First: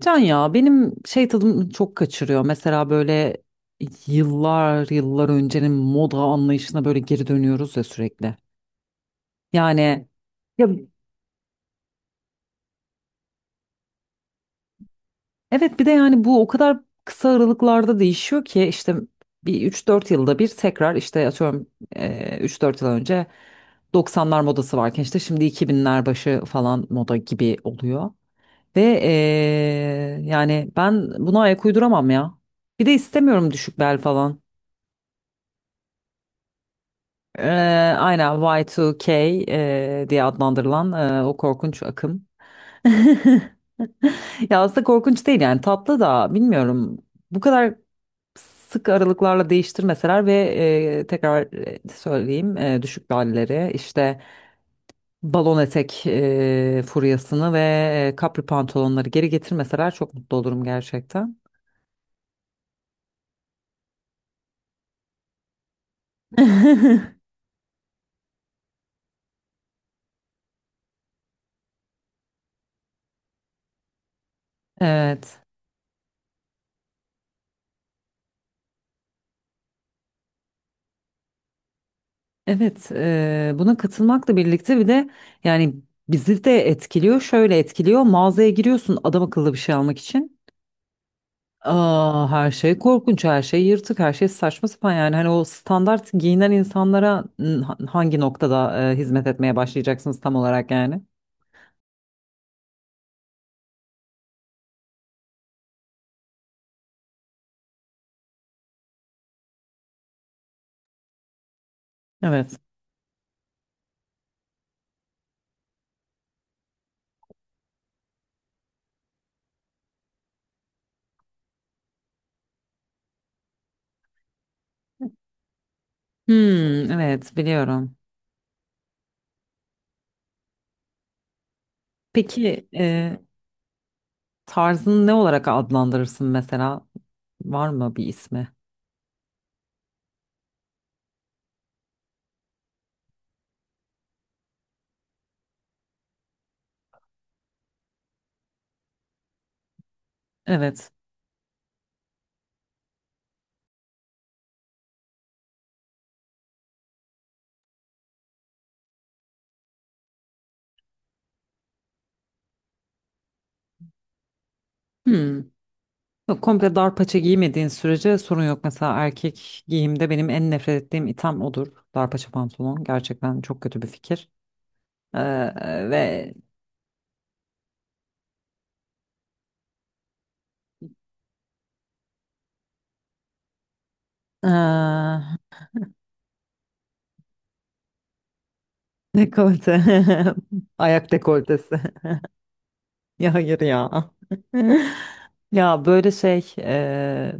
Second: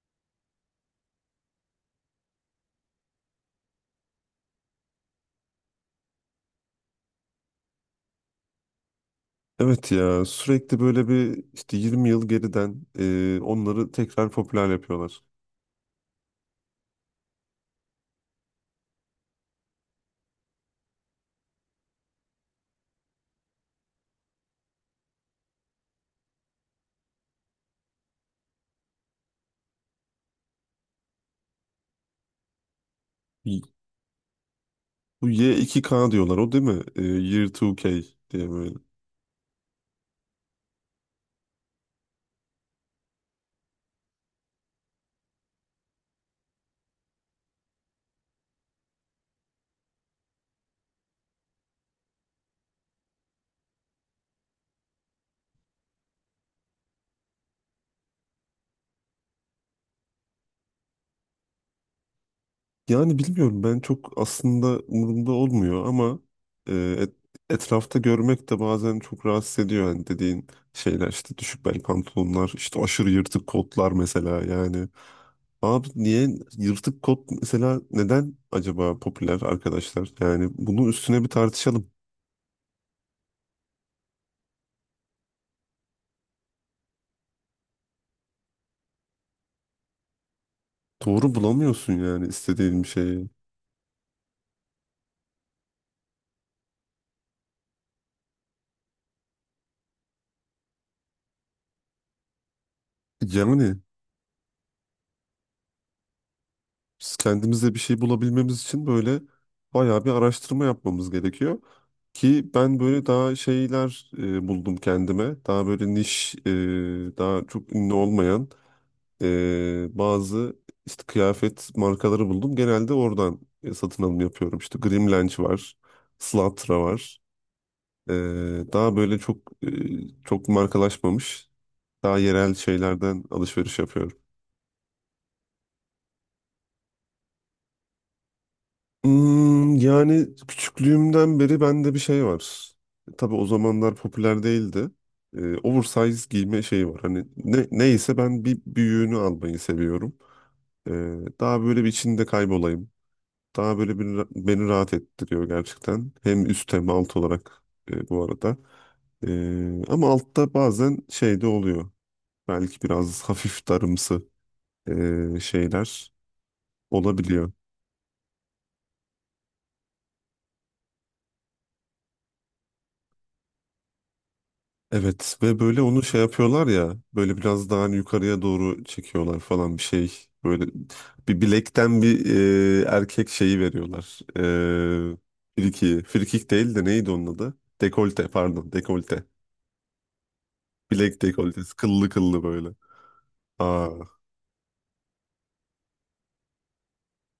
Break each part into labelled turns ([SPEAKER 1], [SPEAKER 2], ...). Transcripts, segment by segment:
[SPEAKER 1] Can ya benim şey tadımı çok kaçırıyor. Mesela böyle yıllar yıllar öncenin moda anlayışına böyle geri dönüyoruz ya sürekli.
[SPEAKER 2] Evet
[SPEAKER 1] Yani
[SPEAKER 2] ya
[SPEAKER 1] ya
[SPEAKER 2] sürekli böyle bir işte 20 yıl geriden onları tekrar popüler yapıyorlar.
[SPEAKER 1] evet bir de yani bu o kadar kısa aralıklarda değişiyor ki işte bir üç dört yılda bir tekrar işte atıyorum 3-4 yıl önce doksanlar modası varken işte şimdi iki binler başı falan moda gibi oluyor. Ve yani ben buna ayak uyduramam ya. Bir de istemiyorum
[SPEAKER 2] Y-
[SPEAKER 1] düşük bel falan.
[SPEAKER 2] Bu Y2K diyorlar o değil mi? Year
[SPEAKER 1] Ee,
[SPEAKER 2] 2K
[SPEAKER 1] aynen
[SPEAKER 2] diye böyle.
[SPEAKER 1] Y2K diye adlandırılan o korkunç akım. Ya aslında korkunç değil yani tatlı da bilmiyorum. Bu kadar sık aralıklarla değiştirmeseler ve tekrar söyleyeyim düşük bellileri işte balon etek furyasını ve kapri pantolonları geri getirmeseler çok mutlu olurum gerçekten.
[SPEAKER 2] Yani bilmiyorum ben çok aslında umurumda olmuyor ama e, et- etrafta görmek de bazen çok rahatsız ediyor. Yani dediğin şeyler işte düşük bel pantolonlar işte aşırı yırtık kotlar mesela yani.
[SPEAKER 1] Evet.
[SPEAKER 2] Abi niye yırtık kot mesela neden acaba popüler arkadaşlar? Yani bunun üstüne bir tartışalım.
[SPEAKER 1] Evet, buna katılmakla birlikte bir de yani bizi de etkiliyor. Şöyle etkiliyor. Mağazaya giriyorsun adam akıllı bir şey almak için.
[SPEAKER 2] Doğru bulamıyorsun
[SPEAKER 1] Aa,
[SPEAKER 2] yani
[SPEAKER 1] her şey
[SPEAKER 2] istediğin bir
[SPEAKER 1] korkunç,
[SPEAKER 2] şeyi.
[SPEAKER 1] her şey yırtık, her şey saçma sapan yani hani o standart giyinen insanlara hangi noktada hizmet etmeye başlayacaksınız tam olarak yani?
[SPEAKER 2] Yani biz kendimize bir şey bulabilmemiz için böyle bayağı bir araştırma yapmamız gerekiyor. Ki
[SPEAKER 1] Evet.
[SPEAKER 2] ben böyle daha şeyler buldum kendime. Daha böyle niş, daha çok ünlü olmayan bazı işte kıyafet markaları buldum. Genelde oradan satın alım yapıyorum. İşte Grimlench var, Slatra
[SPEAKER 1] Hmm,
[SPEAKER 2] var.
[SPEAKER 1] evet biliyorum.
[SPEAKER 2] E, daha böyle çok çok markalaşmamış, daha yerel
[SPEAKER 1] Peki
[SPEAKER 2] şeylerden alışveriş yapıyorum.
[SPEAKER 1] tarzını ne olarak adlandırırsın mesela? Var mı bir ismi?
[SPEAKER 2] Yani küçüklüğümden beri bende bir şey var. Tabii o zamanlar popüler değildi. Oversize giyme şeyi var. Hani ne, neyse ben bir büyüğünü almayı seviyorum.
[SPEAKER 1] Evet.
[SPEAKER 2] Ee, daha böyle bir içinde kaybolayım. Daha böyle bir, beni rahat ettiriyor gerçekten. Hem üst hem alt olarak bu arada. Ama altta bazen şey de oluyor. Belki biraz hafif darımsı
[SPEAKER 1] Hmm.
[SPEAKER 2] şeyler
[SPEAKER 1] Yok, komple dar paça
[SPEAKER 2] olabiliyor.
[SPEAKER 1] giymediğin sürece sorun yok. Mesela erkek giyimde benim en nefret ettiğim item odur. Dar paça pantolon. Gerçekten çok kötü bir fikir.
[SPEAKER 2] Evet ve böyle onu şey
[SPEAKER 1] Ve
[SPEAKER 2] yapıyorlar ya böyle biraz daha hani yukarıya doğru çekiyorlar falan bir şey. Böyle bir bilekten bir erkek şeyi veriyorlar. E,
[SPEAKER 1] ee,
[SPEAKER 2] friki. Frikik değil de neydi onun adı? Dekolte pardon dekolte.
[SPEAKER 1] dekolte. Ayak
[SPEAKER 2] Bilek
[SPEAKER 1] dekoltesi.
[SPEAKER 2] dekoltesi kıllı kıllı böyle.
[SPEAKER 1] Ya hayır
[SPEAKER 2] Aa,
[SPEAKER 1] ya. Ya böyle şey.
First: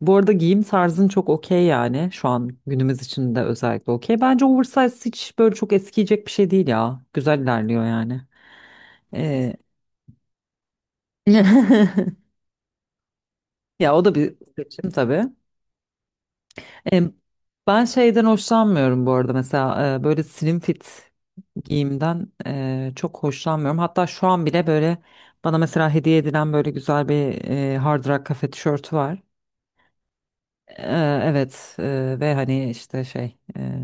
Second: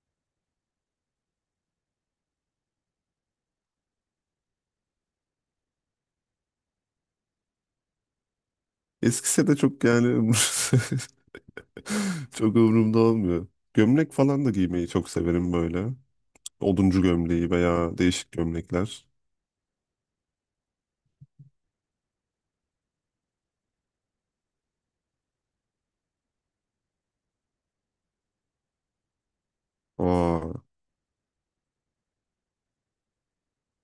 [SPEAKER 1] Bu arada giyim tarzın çok okey yani. Şu an günümüz için de özellikle okey. Bence oversize hiç böyle çok eskiyecek bir şey değil ya. Güzel ilerliyor yani.
[SPEAKER 2] eskisi
[SPEAKER 1] Ee,
[SPEAKER 2] de çok yani çok umurumda olmuyor.
[SPEAKER 1] Ya o
[SPEAKER 2] Gömlek
[SPEAKER 1] da bir
[SPEAKER 2] falan da giymeyi
[SPEAKER 1] seçim
[SPEAKER 2] çok
[SPEAKER 1] tabii.
[SPEAKER 2] severim böyle.
[SPEAKER 1] E,
[SPEAKER 2] Oduncu gömleği
[SPEAKER 1] ben
[SPEAKER 2] veya
[SPEAKER 1] şeyden
[SPEAKER 2] değişik
[SPEAKER 1] hoşlanmıyorum
[SPEAKER 2] gömlekler.
[SPEAKER 1] bu arada mesela böyle slim fit giyimden çok hoşlanmıyorum. Hatta şu an bile böyle bana mesela hediye edilen böyle güzel bir Hard Rock Cafe tişörtü var.
[SPEAKER 2] Aa.
[SPEAKER 1] Ee, evet ve hani işte şey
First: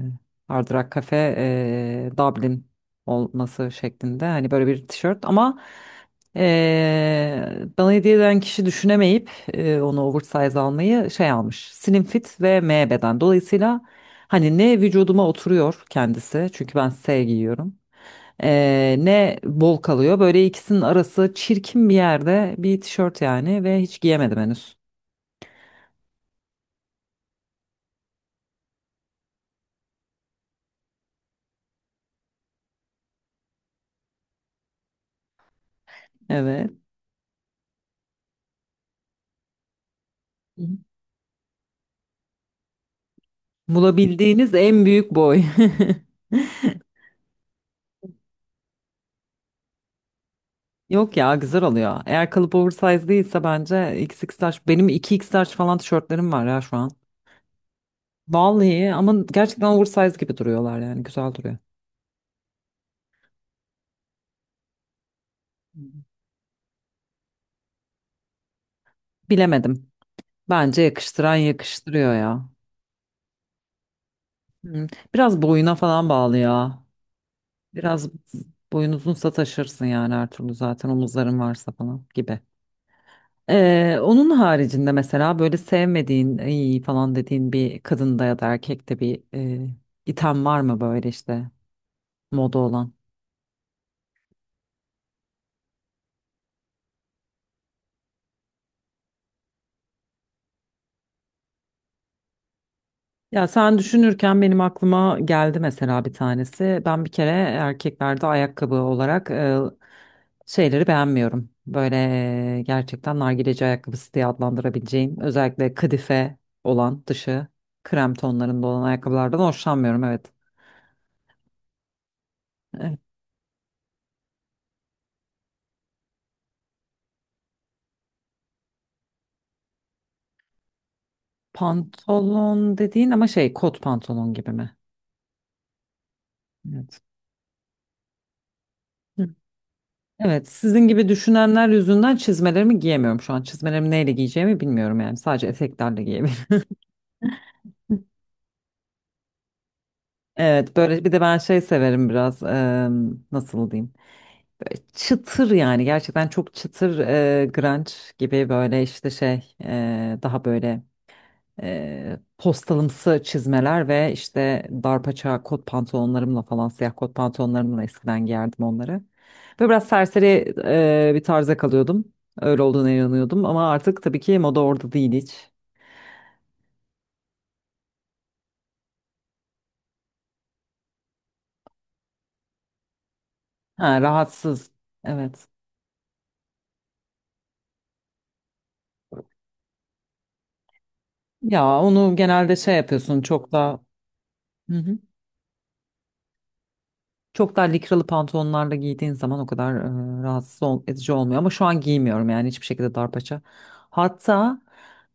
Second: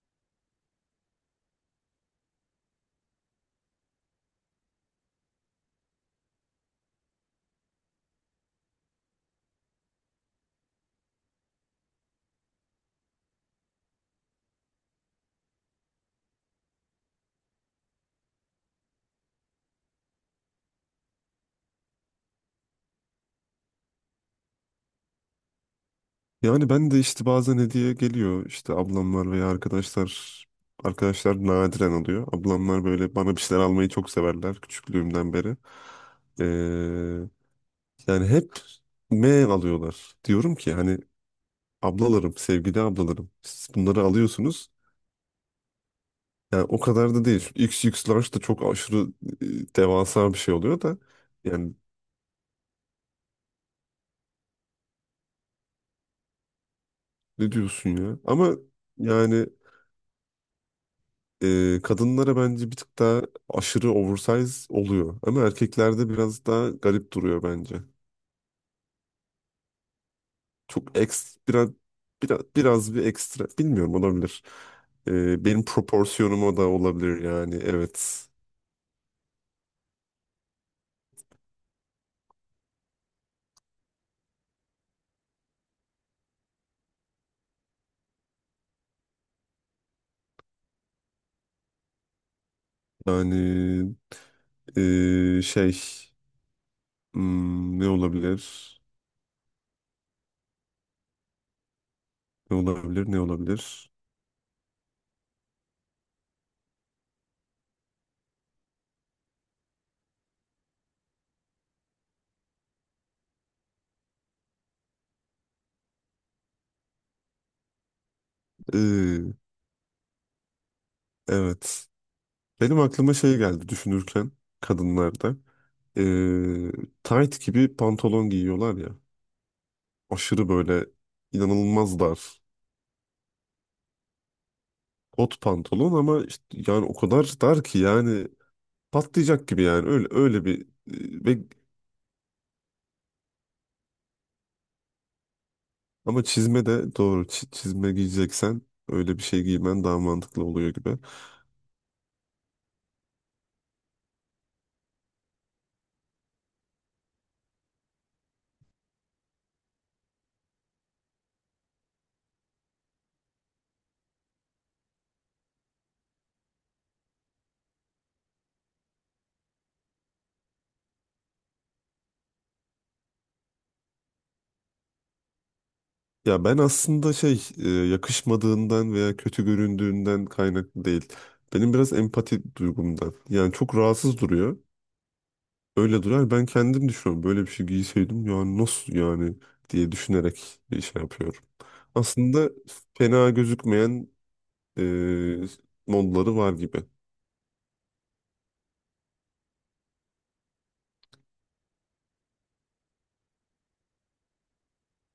[SPEAKER 1] Hard Rock Cafe Dublin olması şeklinde hani böyle bir tişört ama bana hediye eden kişi düşünemeyip onu oversize almayı şey almış slim fit ve M beden dolayısıyla hani ne vücuduma oturuyor kendisi çünkü ben S giyiyorum. Ne bol kalıyor böyle ikisinin arası çirkin bir yerde bir tişört yani ve hiç giyemedim henüz.
[SPEAKER 2] Yani ben de işte bazen hediye geliyor işte ablamlar veya arkadaşlar nadiren oluyor. Ablamlar böyle bana bir şeyler almayı çok severler küçüklüğümden beri.
[SPEAKER 1] Evet.
[SPEAKER 2] Ee, yani hep M alıyorlar. Diyorum ki hani ablalarım, sevgili ablalarım siz bunları
[SPEAKER 1] Bulabildiğiniz
[SPEAKER 2] alıyorsunuz.
[SPEAKER 1] en büyük boy.
[SPEAKER 2] Yani o kadar da değil. XXL da çok aşırı devasa bir şey oluyor da
[SPEAKER 1] Yok ya güzel
[SPEAKER 2] yani
[SPEAKER 1] oluyor. Eğer kalıp oversize değilse bence XX large. Benim iki x large falan tişörtlerim var ya şu an.
[SPEAKER 2] ne diyorsun ya? Ama
[SPEAKER 1] Vallahi ama
[SPEAKER 2] yani
[SPEAKER 1] gerçekten oversize gibi duruyorlar yani güzel duruyor.
[SPEAKER 2] kadınlara bence bir tık daha aşırı oversize oluyor. Ama erkeklerde biraz daha garip duruyor bence.
[SPEAKER 1] Bilemedim. Bence
[SPEAKER 2] Çok
[SPEAKER 1] yakıştıran
[SPEAKER 2] eks, biraz,
[SPEAKER 1] yakıştırıyor
[SPEAKER 2] biraz,
[SPEAKER 1] ya.
[SPEAKER 2] biraz bir ekstra. Bilmiyorum olabilir.
[SPEAKER 1] Hı. Biraz
[SPEAKER 2] Benim
[SPEAKER 1] boyuna falan bağlı
[SPEAKER 2] proporsiyonuma da
[SPEAKER 1] ya.
[SPEAKER 2] olabilir yani
[SPEAKER 1] Biraz
[SPEAKER 2] evet.
[SPEAKER 1] boyun uzunsa taşırsın yani her türlü zaten omuzların varsa falan gibi. Onun haricinde mesela böyle sevmediğin "Ay" falan dediğin bir kadında ya da erkekte bir item var mı böyle işte moda olan?
[SPEAKER 2] Yani şey ne olabilir? Ne olabilir? Ne
[SPEAKER 1] Ya sen
[SPEAKER 2] olabilir?
[SPEAKER 1] düşünürken benim aklıma geldi mesela bir tanesi. Ben bir kere erkeklerde ayakkabı olarak şeyleri beğenmiyorum. Böyle gerçekten nargileci ayakkabısı diye adlandırabileceğim özellikle kadife olan dışı krem tonlarında olan
[SPEAKER 2] E,
[SPEAKER 1] ayakkabılardan hoşlanmıyorum, evet.
[SPEAKER 2] evet. Benim aklıma şey geldi düşünürken kadınlarda. E, tight gibi pantolon giyiyorlar ya. Aşırı böyle inanılmaz dar.
[SPEAKER 1] Pantolon dediğin ama şey kot pantolon gibi mi?
[SPEAKER 2] Kot pantolon ama işte yani o
[SPEAKER 1] Evet.
[SPEAKER 2] kadar dar ki yani
[SPEAKER 1] Hı.
[SPEAKER 2] patlayacak gibi yani öyle öyle
[SPEAKER 1] Evet,
[SPEAKER 2] bir.
[SPEAKER 1] sizin gibi
[SPEAKER 2] Ve
[SPEAKER 1] düşünenler yüzünden çizmelerimi giyemiyorum şu an. Çizmelerimi neyle giyeceğimi bilmiyorum yani. Sadece eteklerle
[SPEAKER 2] ama
[SPEAKER 1] giyebilirim.
[SPEAKER 2] çizme de doğru çizme giyeceksen öyle bir şey giymen daha mantıklı oluyor
[SPEAKER 1] Evet,
[SPEAKER 2] gibi.
[SPEAKER 1] böyle bir de ben şey severim biraz. Nasıl diyeyim? Böyle çıtır yani gerçekten çok çıtır grunge gibi böyle işte şey daha böyle postalımsı çizmeler ve işte darpaça kot pantolonlarımla falan siyah kot pantolonlarımla eskiden giyerdim onları. Böyle biraz serseri bir tarza kalıyordum. Öyle olduğuna inanıyordum ama artık tabii ki moda orada değil hiç.
[SPEAKER 2] Ya ben aslında şey yakışmadığından veya kötü göründüğünden kaynaklı değil. Benim biraz empati duygumdan. Yani çok
[SPEAKER 1] Ha,
[SPEAKER 2] rahatsız duruyor.
[SPEAKER 1] rahatsız. Evet.
[SPEAKER 2] Öyle durar. Ben kendim düşünüyorum. Böyle bir şey giyseydim yani nasıl yani diye düşünerek bir şey yapıyorum.
[SPEAKER 1] Ya onu
[SPEAKER 2] Aslında
[SPEAKER 1] genelde şey yapıyorsun
[SPEAKER 2] fena
[SPEAKER 1] çok da.
[SPEAKER 2] gözükmeyen
[SPEAKER 1] Hı
[SPEAKER 2] e,
[SPEAKER 1] hı.
[SPEAKER 2] modları var gibi.
[SPEAKER 1] Çok daha likralı pantolonlarla giydiğin zaman o kadar rahatsız edici olmuyor. Ama şu an giymiyorum yani hiçbir şekilde darpaça. Hatta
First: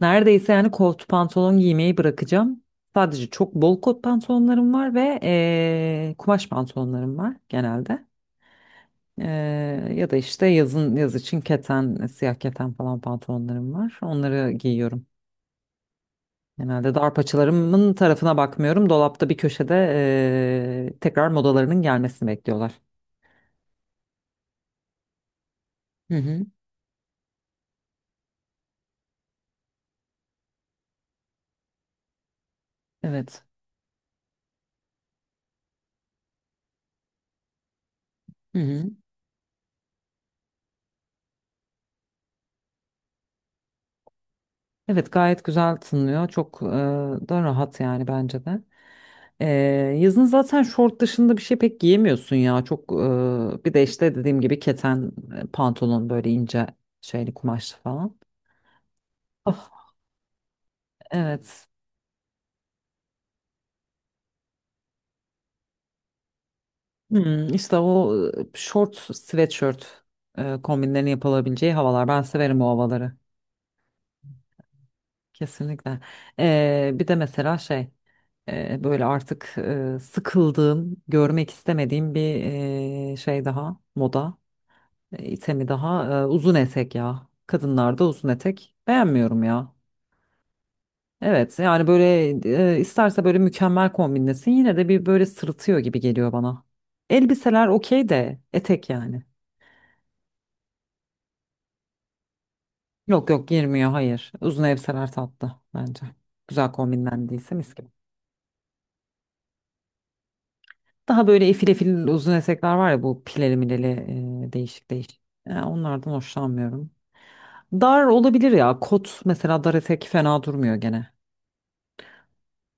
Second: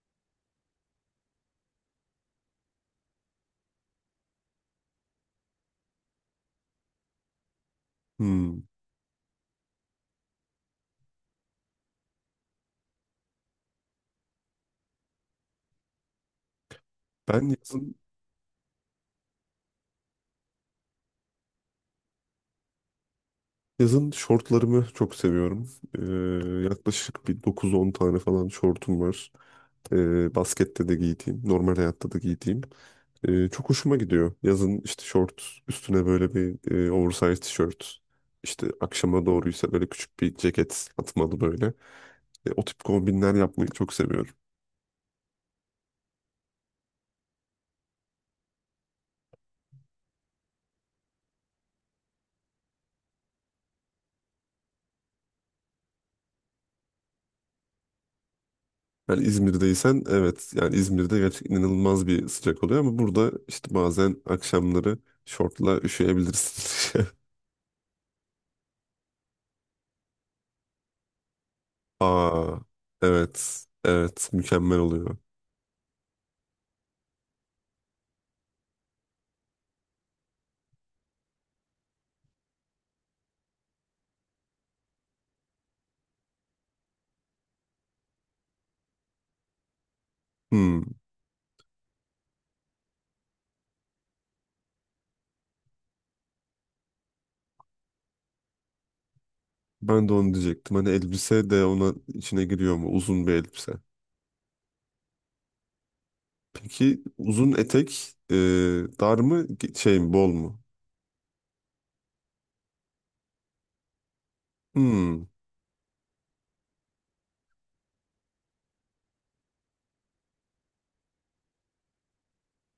[SPEAKER 1] neredeyse yani kot pantolon giymeyi bırakacağım. Sadece çok bol kot pantolonlarım var ve kumaş pantolonlarım var genelde.
[SPEAKER 2] Hmm.
[SPEAKER 1] E, ya da işte yazın yaz için keten, siyah keten falan pantolonlarım var. Onları giyiyorum. Genelde
[SPEAKER 2] Ben
[SPEAKER 1] darpaçalarımın
[SPEAKER 2] yazın,
[SPEAKER 1] tarafına bakmıyorum. Dolapta bir köşede tekrar modalarının gelmesini bekliyorlar.
[SPEAKER 2] yazın şortlarımı çok seviyorum.
[SPEAKER 1] Hı hı.
[SPEAKER 2] Yaklaşık bir 9-10 tane falan şortum var. Baskette de giydiğim, normal hayatta da giydiğim.
[SPEAKER 1] Evet.
[SPEAKER 2] Çok hoşuma gidiyor. Yazın işte şort, üstüne böyle bir oversize tişört.
[SPEAKER 1] Hı
[SPEAKER 2] İşte
[SPEAKER 1] hı.
[SPEAKER 2] akşama doğruysa böyle küçük bir ceket atmalı böyle. O tip kombinler yapmayı çok seviyorum.
[SPEAKER 1] Evet, gayet güzel tınlıyor. Çok da rahat yani bence de. E, yazın zaten şort dışında bir şey pek giyemiyorsun ya. Çok bir de işte dediğim gibi keten pantolon böyle ince şeyli kumaşlı falan.
[SPEAKER 2] Yani
[SPEAKER 1] Ah,
[SPEAKER 2] İzmir'deysen evet yani İzmir'de gerçekten
[SPEAKER 1] evet.
[SPEAKER 2] inanılmaz bir sıcak oluyor ama burada işte bazen akşamları şortla üşüyebilirsin.
[SPEAKER 1] Hmm, işte o şort sweatshirt kombinlerini yapılabileceği havalar. Ben
[SPEAKER 2] Aa
[SPEAKER 1] severim o havaları.
[SPEAKER 2] evet evet mükemmel oluyor.
[SPEAKER 1] Kesinlikle. Bir de mesela şey. Böyle artık sıkıldığım, görmek istemediğim bir şey daha, moda itemi daha uzun etek ya. Kadınlarda uzun etek beğenmiyorum ya.
[SPEAKER 2] Hmm,
[SPEAKER 1] Evet yani böyle isterse böyle mükemmel kombinlesin yine de bir böyle sırıtıyor gibi geliyor bana. Elbiseler okey de etek yani.
[SPEAKER 2] ben de onu diyecektim hani elbise de ona içine giriyor mu uzun
[SPEAKER 1] Yok
[SPEAKER 2] bir
[SPEAKER 1] yok,
[SPEAKER 2] elbise.
[SPEAKER 1] girmiyor, hayır. Uzun elbiseler tatlı bence. Güzel
[SPEAKER 2] Peki uzun
[SPEAKER 1] kombinlendiyse mis gibi.
[SPEAKER 2] etek dar mı şey mi bol mu?
[SPEAKER 1] Daha böyle efil efil uzun etekler var ya, bu pileli mileli değişik değişik.
[SPEAKER 2] Hmm,
[SPEAKER 1] Yani onlardan hoşlanmıyorum. Dar olabilir ya. Kot mesela, dar etek fena durmuyor gene.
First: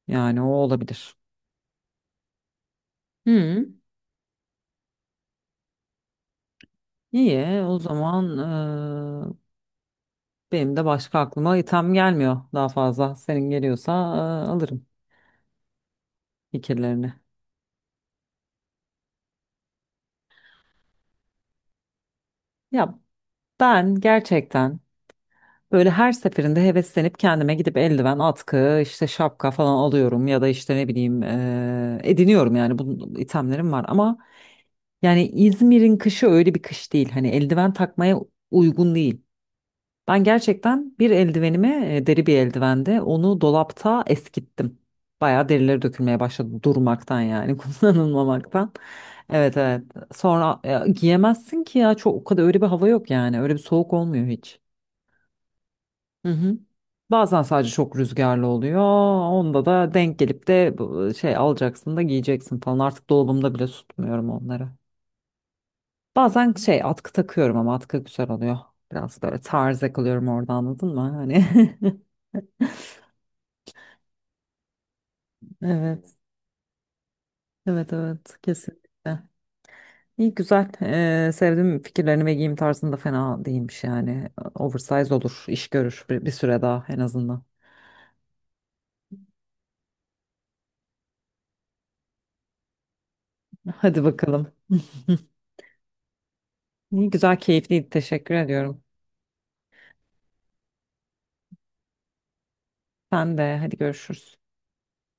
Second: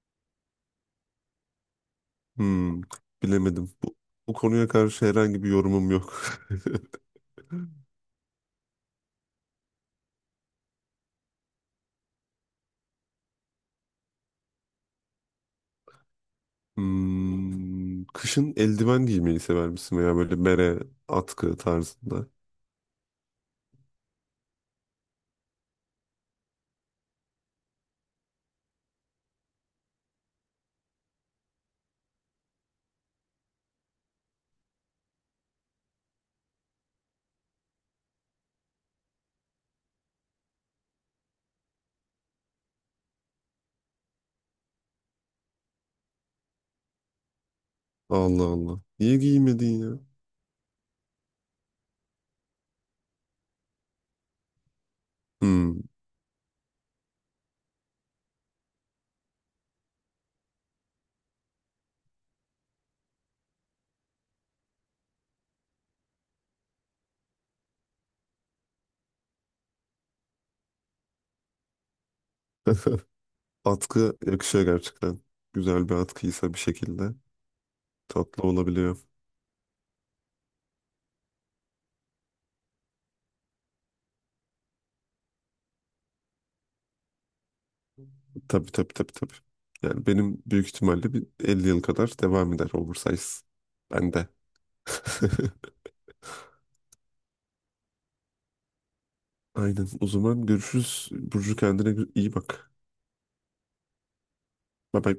[SPEAKER 1] Yani o olabilir.
[SPEAKER 2] hmm,
[SPEAKER 1] Hı.
[SPEAKER 2] bilemedim bu konuya karşı herhangi bir yorumum yok.
[SPEAKER 1] İyi, o zaman benim de başka aklıma item gelmiyor daha fazla. Senin geliyorsa alırım fikirlerini.
[SPEAKER 2] Kışın eldiven giymeyi sever misin veya böyle bere, atkı tarzında?
[SPEAKER 1] Ya ben gerçekten böyle her seferinde heveslenip kendime gidip eldiven, atkı, işte şapka falan alıyorum ya da işte ne bileyim ediniyorum yani, bu itemlerim var ama yani İzmir'in kışı öyle bir kış değil. Hani eldiven takmaya uygun değil. Ben gerçekten bir eldivenimi deri bir eldivende onu dolapta eskittim. Bayağı derileri dökülmeye başladı durmaktan yani
[SPEAKER 2] Allah
[SPEAKER 1] kullanılmamaktan.
[SPEAKER 2] Allah. Niye
[SPEAKER 1] Evet
[SPEAKER 2] giymedin
[SPEAKER 1] evet.
[SPEAKER 2] ya?
[SPEAKER 1] Sonra giyemezsin ki ya, çok o kadar öyle bir hava yok yani. Öyle bir soğuk olmuyor hiç.
[SPEAKER 2] Hmm.
[SPEAKER 1] Hı hı. Bazen sadece çok rüzgarlı oluyor. Onda da denk gelip de şey alacaksın da giyeceksin falan. Artık dolabımda bile tutmuyorum onları. Bazen şey atkı takıyorum ama atkı güzel oluyor. Biraz böyle tarz yakalıyorum orada, anladın mı? Hani
[SPEAKER 2] Atkı yakışıyor gerçekten. Güzel bir
[SPEAKER 1] evet
[SPEAKER 2] atkıysa bir şekilde
[SPEAKER 1] evet evet,
[SPEAKER 2] tatlı olabiliyor.
[SPEAKER 1] kesinlikle. İyi güzel. Sevdim fikirlerini ve giyim tarzında fena değilmiş yani. Oversize olur, iş görür bir süre daha en azından.
[SPEAKER 2] Tabii tabii tabii tabii. Yani benim büyük ihtimalle bir 50 yıl kadar devam eder oversize.
[SPEAKER 1] Hadi
[SPEAKER 2] Bende.
[SPEAKER 1] bakalım. İyi güzel, keyifliydi. Teşekkür ediyorum.
[SPEAKER 2] Aynen. O zaman görüşürüz. Burcu kendine iyi bak.
[SPEAKER 1] Sen de hadi, görüşürüz.
[SPEAKER 2] Bye bye.